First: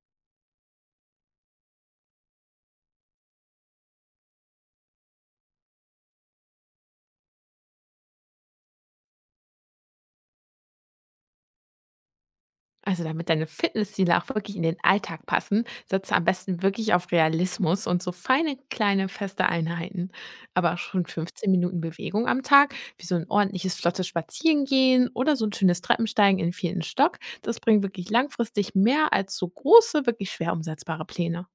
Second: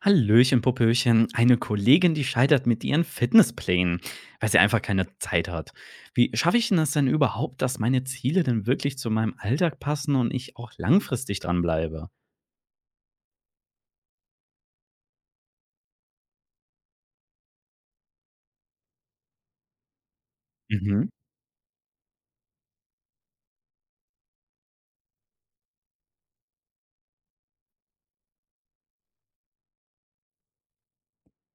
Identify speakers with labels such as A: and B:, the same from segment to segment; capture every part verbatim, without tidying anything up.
A: Hallöchen, Popöchen. Eine Kollegin, die scheitert mit ihren Fitnessplänen, weil sie einfach keine Zeit hat. Wie schaffe ich denn das denn überhaupt, dass meine Ziele denn wirklich zu meinem Alltag passen und ich auch langfristig dranbleibe?
B: Also damit deine Fitnessziele auch wirklich in den Alltag passen, setze am besten wirklich auf Realismus und so feine kleine feste Einheiten. Aber schon
A: Mhm.
B: fünfzehn Minuten Bewegung am Tag, wie so ein ordentliches flottes Spazierengehen oder so ein schönes Treppensteigen in vierten Stock, das bringt wirklich langfristig mehr als so große, wirklich schwer umsetzbare Pläne.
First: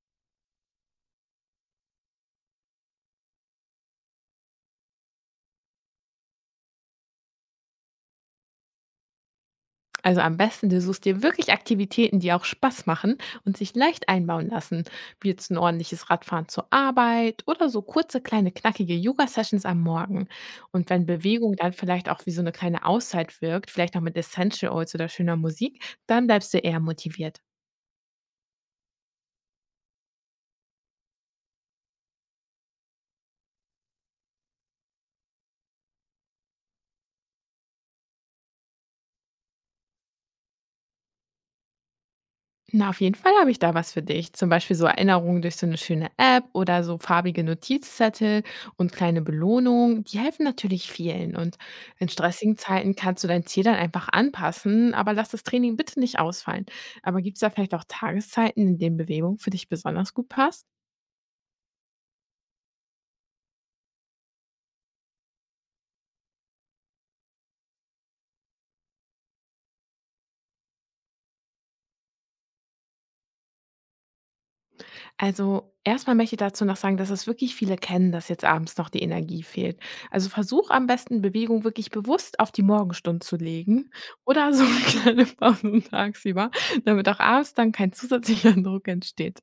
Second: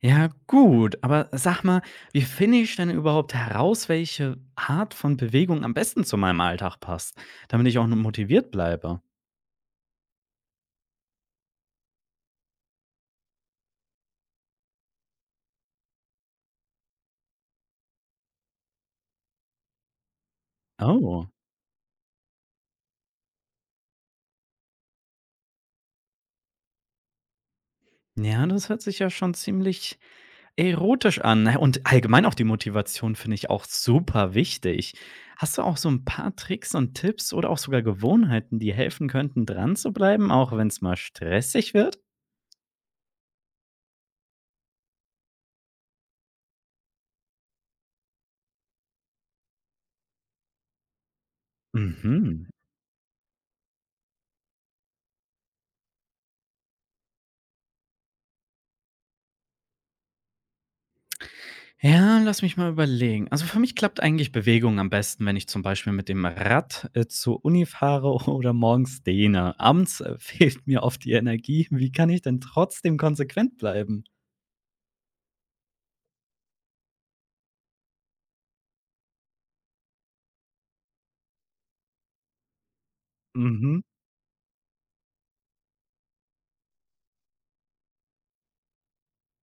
A: Ja, gut, aber sag mal, wie finde ich denn überhaupt heraus, welche Art von Bewegung am besten zu meinem Alltag passt, damit ich auch nur motiviert bleibe?
B: Also am besten, du suchst dir wirklich Aktivitäten, die auch Spaß machen und sich leicht einbauen lassen, wie jetzt ein ordentliches Radfahren zur Arbeit oder so kurze, kleine, knackige Yoga-Sessions am Morgen. Und wenn
A: Oh.
B: Bewegung dann vielleicht auch wie so eine kleine Auszeit wirkt, vielleicht noch mit Essential Oils oder schöner Musik, dann bleibst du eher motiviert.
A: Ja, das hört sich ja schon ziemlich erotisch an, und allgemein auch die Motivation finde ich auch super wichtig. Hast du auch so ein paar Tricks und Tipps oder auch sogar Gewohnheiten, die helfen könnten, dran zu bleiben, auch wenn es mal stressig wird?
B: Na, auf jeden Fall habe ich da was für dich. Zum Beispiel so Erinnerungen durch so eine schöne App oder so farbige Notizzettel und kleine Belohnungen, die helfen natürlich vielen. Und in
A: Mhm.
B: stressigen Zeiten kannst du dein Ziel dann einfach anpassen, aber lass das Training bitte nicht ausfallen. Aber gibt es da vielleicht auch Tageszeiten, in denen Bewegung für dich besonders gut passt?
A: Ja, lass mich mal überlegen. Also, für mich klappt eigentlich Bewegung am besten, wenn ich zum Beispiel mit dem Rad, äh, zur Uni fahre oder morgens dehne. Abends, äh, fehlt mir oft die Energie. Wie kann ich denn trotzdem konsequent bleiben?
B: Also, erstmal möchte ich dazu noch sagen, dass es wirklich viele kennen, dass jetzt abends noch die Energie fehlt. Also, versuch am besten, Bewegung wirklich bewusst auf die Morgenstunde zu
A: Mhm.
B: legen oder so 'ne kleine Pause tagsüber, damit auch abends dann kein zusätzlicher Druck entsteht.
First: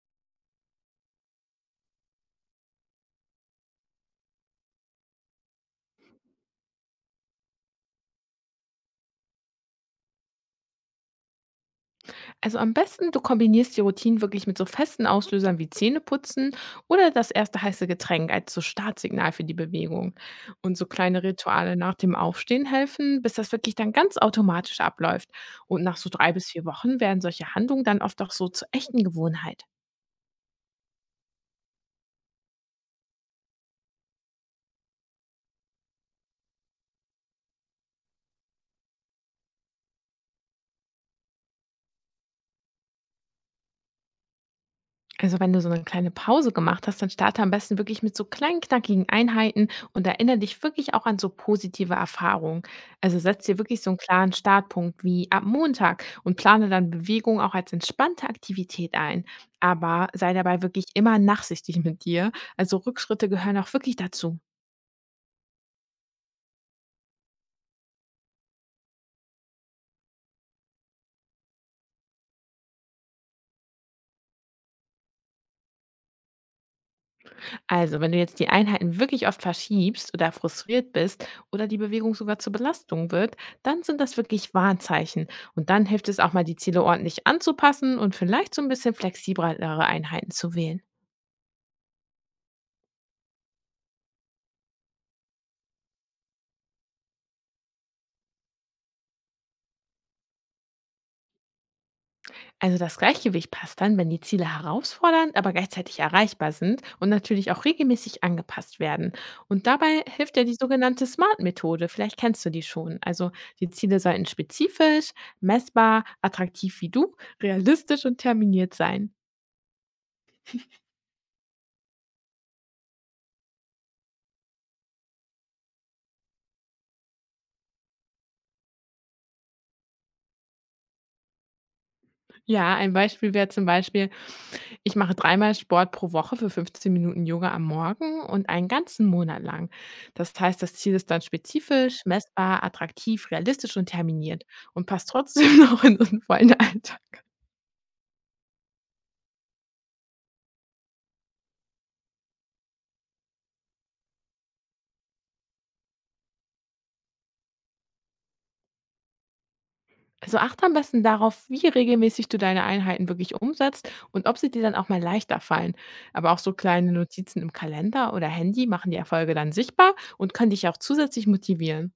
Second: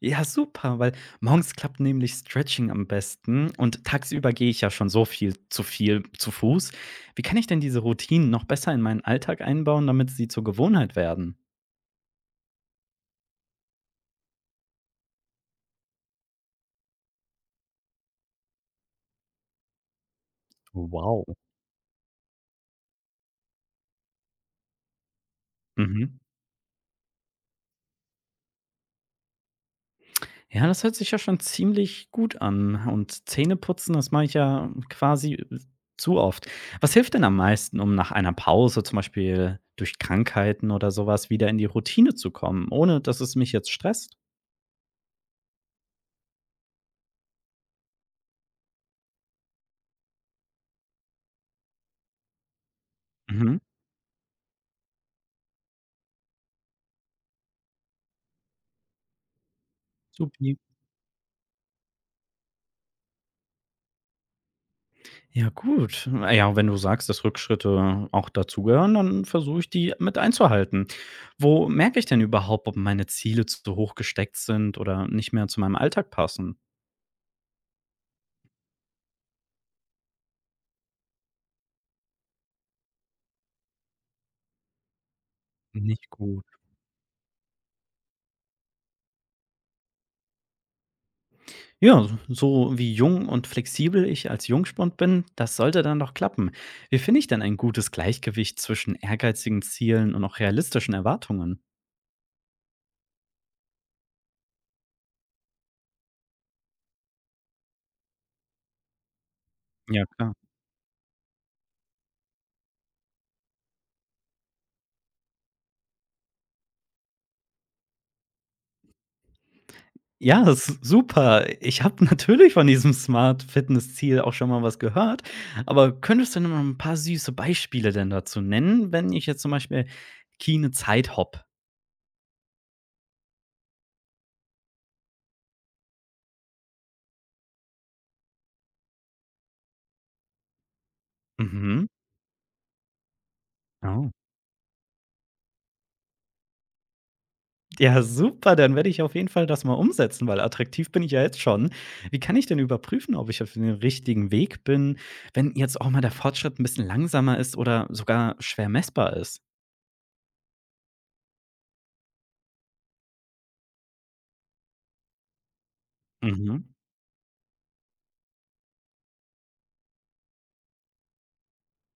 A: Ja, super, weil morgens klappt nämlich Stretching am besten und tagsüber gehe ich ja schon so viel zu viel zu Fuß. Wie kann ich denn diese Routinen noch besser in meinen Alltag einbauen, damit sie zur Gewohnheit werden?
B: Also am besten, du kombinierst die Routinen wirklich mit so festen Auslösern wie Zähneputzen oder das erste heiße Getränk als so Startsignal für die Bewegung. Und so kleine
A: Wow.
B: Rituale nach dem Aufstehen helfen, bis das wirklich dann ganz automatisch abläuft. Und nach so
A: Mhm.
B: drei bis vier Wochen werden solche Handlungen dann oft auch so zur echten Gewohnheit.
A: Ja, das hört sich ja schon ziemlich gut an. Und Zähneputzen, das mache ich ja quasi äh, zu oft. Was hilft denn am meisten, um nach einer Pause, zum Beispiel durch Krankheiten oder sowas, wieder in die Routine zu kommen, ohne dass es mich jetzt stresst?
B: Also wenn du so eine kleine Pause gemacht hast, dann starte am besten wirklich mit so kleinen, knackigen Einheiten und erinnere dich wirklich auch an so positive Erfahrungen. Also setz dir
A: Mhm.
B: wirklich so einen klaren Startpunkt wie ab Montag und plane dann Bewegung auch als entspannte Aktivität ein. Aber sei
A: Supi.
B: dabei wirklich immer nachsichtig mit dir. Also Rückschritte gehören auch wirklich dazu.
A: Ja, gut. Na ja, wenn du sagst, dass Rückschritte auch dazugehören, dann versuche ich, die mit einzuhalten. Wo merke ich denn überhaupt, ob meine Ziele zu hoch gesteckt sind oder nicht mehr zu meinem Alltag passen?
B: Also, wenn du jetzt die Einheiten wirklich oft verschiebst oder frustriert bist oder die Bewegung sogar zur Belastung wird, dann sind das wirklich Warnzeichen. Und dann hilft
A: Nicht
B: es auch
A: gut.
B: mal, die Ziele ordentlich anzupassen und vielleicht so ein bisschen flexiblere Einheiten zu wählen.
A: Ja, so so wie jung und flexibel ich als Jungspund bin, das sollte dann doch klappen. Wie finde ich denn ein gutes Gleichgewicht zwischen ehrgeizigen Zielen und auch realistischen Erwartungen?
B: Also das Gleichgewicht passt dann, wenn die Ziele herausfordernd, aber gleichzeitig erreichbar sind und natürlich auch regelmäßig angepasst werden. Und
A: Ja,
B: dabei
A: klar.
B: hilft ja die sogenannte SMART-Methode. Vielleicht kennst du die schon. Also die Ziele sollten spezifisch, messbar, attraktiv wie du, realistisch und terminiert sein.
A: Ja, s super. Ich habe natürlich von diesem Smart Fitness Ziel auch schon mal was gehört, aber könntest du denn mal 'n paar süße Beispiele denn dazu nennen, wenn ich jetzt zum Beispiel keine Zeit habe?
B: Ja, ein Beispiel wäre zum Beispiel, ich mache dreimal Sport pro Woche für fünfzehn Minuten Yoga am Morgen und einen ganzen Monat lang. Das heißt, das Ziel ist dann
A: Mhm.
B: spezifisch, messbar, attraktiv, realistisch und
A: Oh.
B: terminiert und passt trotzdem noch in unseren vollen Alltag.
A: Ja, super, dann werde ich auf jeden Fall das mal umsetzen, weil attraktiv bin ich ja jetzt schon. Wie kann ich denn überprüfen, ob ich auf dem richtigen Weg bin, wenn jetzt auch mal der Fortschritt ein bisschen langsamer ist oder sogar schwer messbar ist?
B: Also achte am besten darauf, wie regelmäßig du deine Einheiten wirklich umsetzt und ob sie dir dann auch mal leichter fallen. Aber auch so
A: Mhm.
B: kleine Notizen im Kalender oder Handy machen die Erfolge dann sichtbar und können dich auch zusätzlich motivieren.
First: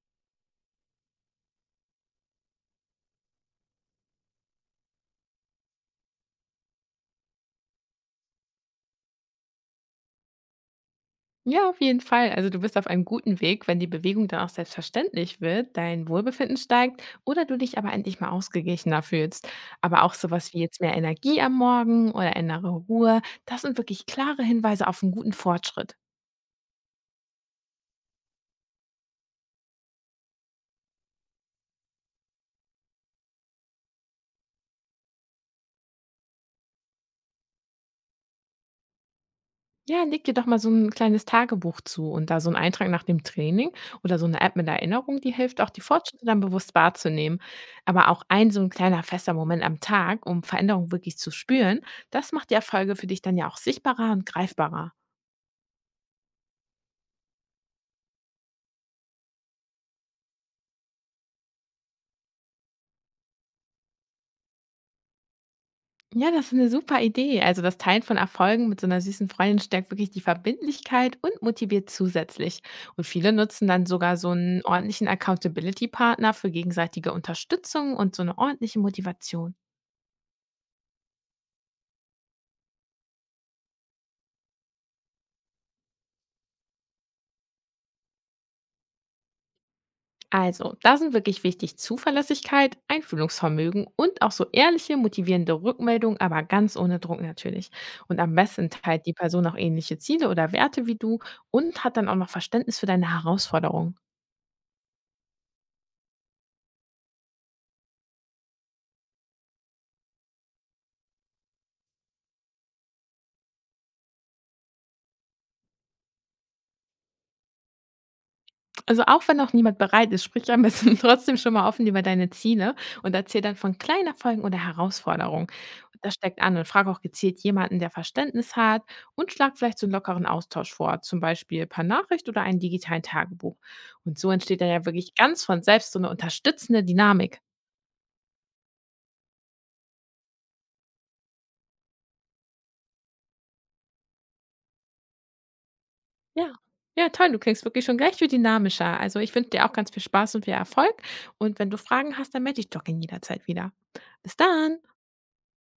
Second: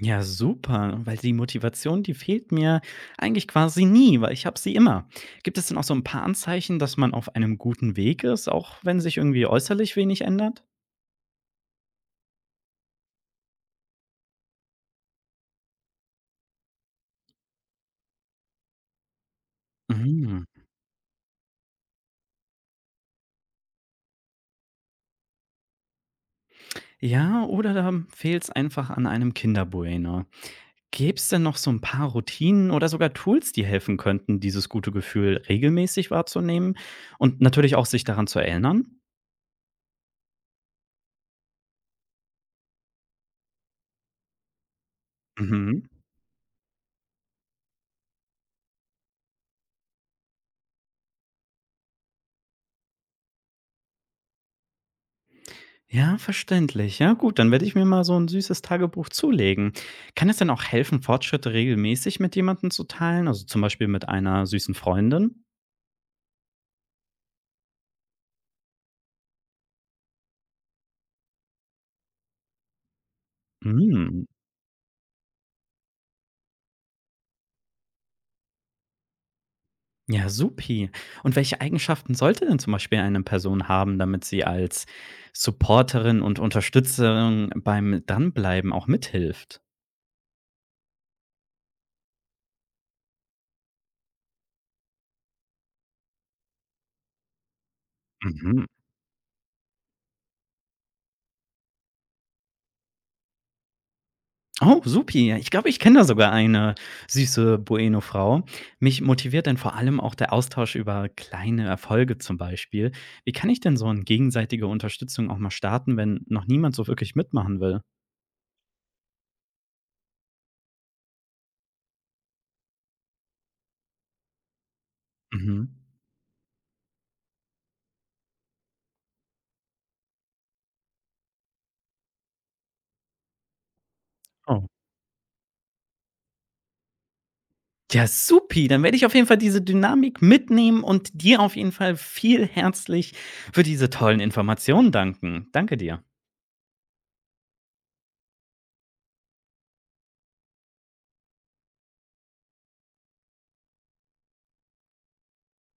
A: Ja, super, weil die Motivation, die fehlt mir eigentlich quasi nie, weil ich habe sie immer. Gibt es denn auch so ein paar Anzeichen, dass man auf einem guten Weg ist, auch wenn sich irgendwie äußerlich wenig ändert?
B: Ja, auf jeden Fall. Also du bist auf einem guten Weg, wenn die Bewegung dann auch selbstverständlich wird, dein Wohlbefinden steigt oder du dich aber endlich mal ausgeglichener fühlst. Aber auch
A: Mhm.
B: sowas wie jetzt mehr Energie am Morgen oder innere Ruhe, das sind wirklich klare Hinweise auf einen guten Fortschritt.
A: Ja, oder da fehlt es einfach an einem Kinderbueno. Gäbe es denn noch so ein paar Routinen oder sogar Tools, die helfen könnten, dieses gute Gefühl regelmäßig wahrzunehmen und natürlich auch sich daran zu erinnern?
B: Ja, leg dir doch mal so ein kleines Tagebuch zu und da so ein Eintrag nach dem Training oder so eine App mit Erinnerung, die hilft auch, die
A: Mhm.
B: Fortschritte dann bewusst wahrzunehmen. Aber auch ein so ein kleiner fester Moment am Tag, um Veränderung wirklich zu spüren, das macht die Erfolge für dich dann ja auch sichtbarer und greifbarer.
A: Ja, verständlich. Ja, gut, dann werde ich mir mal so ein süßes Tagebuch zulegen. Kann es denn auch helfen, Fortschritte regelmäßig mit jemandem zu teilen, also zum Beispiel mit einer süßen Freundin?
B: Ja, das ist eine super Idee. Also, das Teilen von Erfolgen mit so einer süßen Freundin stärkt wirklich die Verbindlichkeit und motiviert zusätzlich. Und viele nutzen dann sogar
A: Hm,
B: so einen ordentlichen Accountability-Partner für gegenseitige Unterstützung und so eine ordentliche Motivation.
A: ja, supi. Und welche Eigenschaften sollte denn zum Beispiel eine Person haben, damit sie als Supporterin und Unterstützerin beim Dranbleiben auch mithilft?
B: Also, da sind wirklich wichtig Zuverlässigkeit, Einfühlungsvermögen und auch so ehrliche, motivierende Rückmeldungen, aber ganz ohne Druck natürlich. Und am
A: Mhm.
B: besten teilt die Person auch ähnliche Ziele oder Werte wie du und hat dann auch noch Verständnis für deine Herausforderungen.
A: Oh, supi. Ja, ich glaube, ich kenne da sogar eine süße Bueno-Frau. Mich motiviert dann vor allem auch der Austausch über kleine Erfolge zum Beispiel. Wie kann ich denn so eine gegenseitige Unterstützung auch mal starten, wenn noch niemand so wirklich mitmachen will?
B: Also, auch wenn noch niemand bereit ist, sprich am besten trotzdem schon mal offen über deine Ziele und erzähl dann von kleinen Erfolgen oder Herausforderungen.
A: Mhm.
B: Und das steckt an und frag auch gezielt jemanden, der Verständnis hat und schlag vielleicht so einen lockeren Austausch vor, zum Beispiel per Nachricht oder einen digitalen Tagebuch. Und so entsteht
A: Oh.
B: dann ja wirklich ganz von selbst so eine unterstützende Dynamik.
A: Ja, supi. Dann werde ich auf jeden Fall diese Dynamik mitnehmen und dir auf jeden Fall viel herzlich für diese tollen Informationen danken. Danke dir.
B: Ja. Ja, toll, du klingst wirklich schon gleich viel dynamischer. Also, ich wünsche dir auch ganz viel Spaß und viel Erfolg. Und wenn du Fragen hast, dann melde dich doch jederzeit wieder. Bis dann!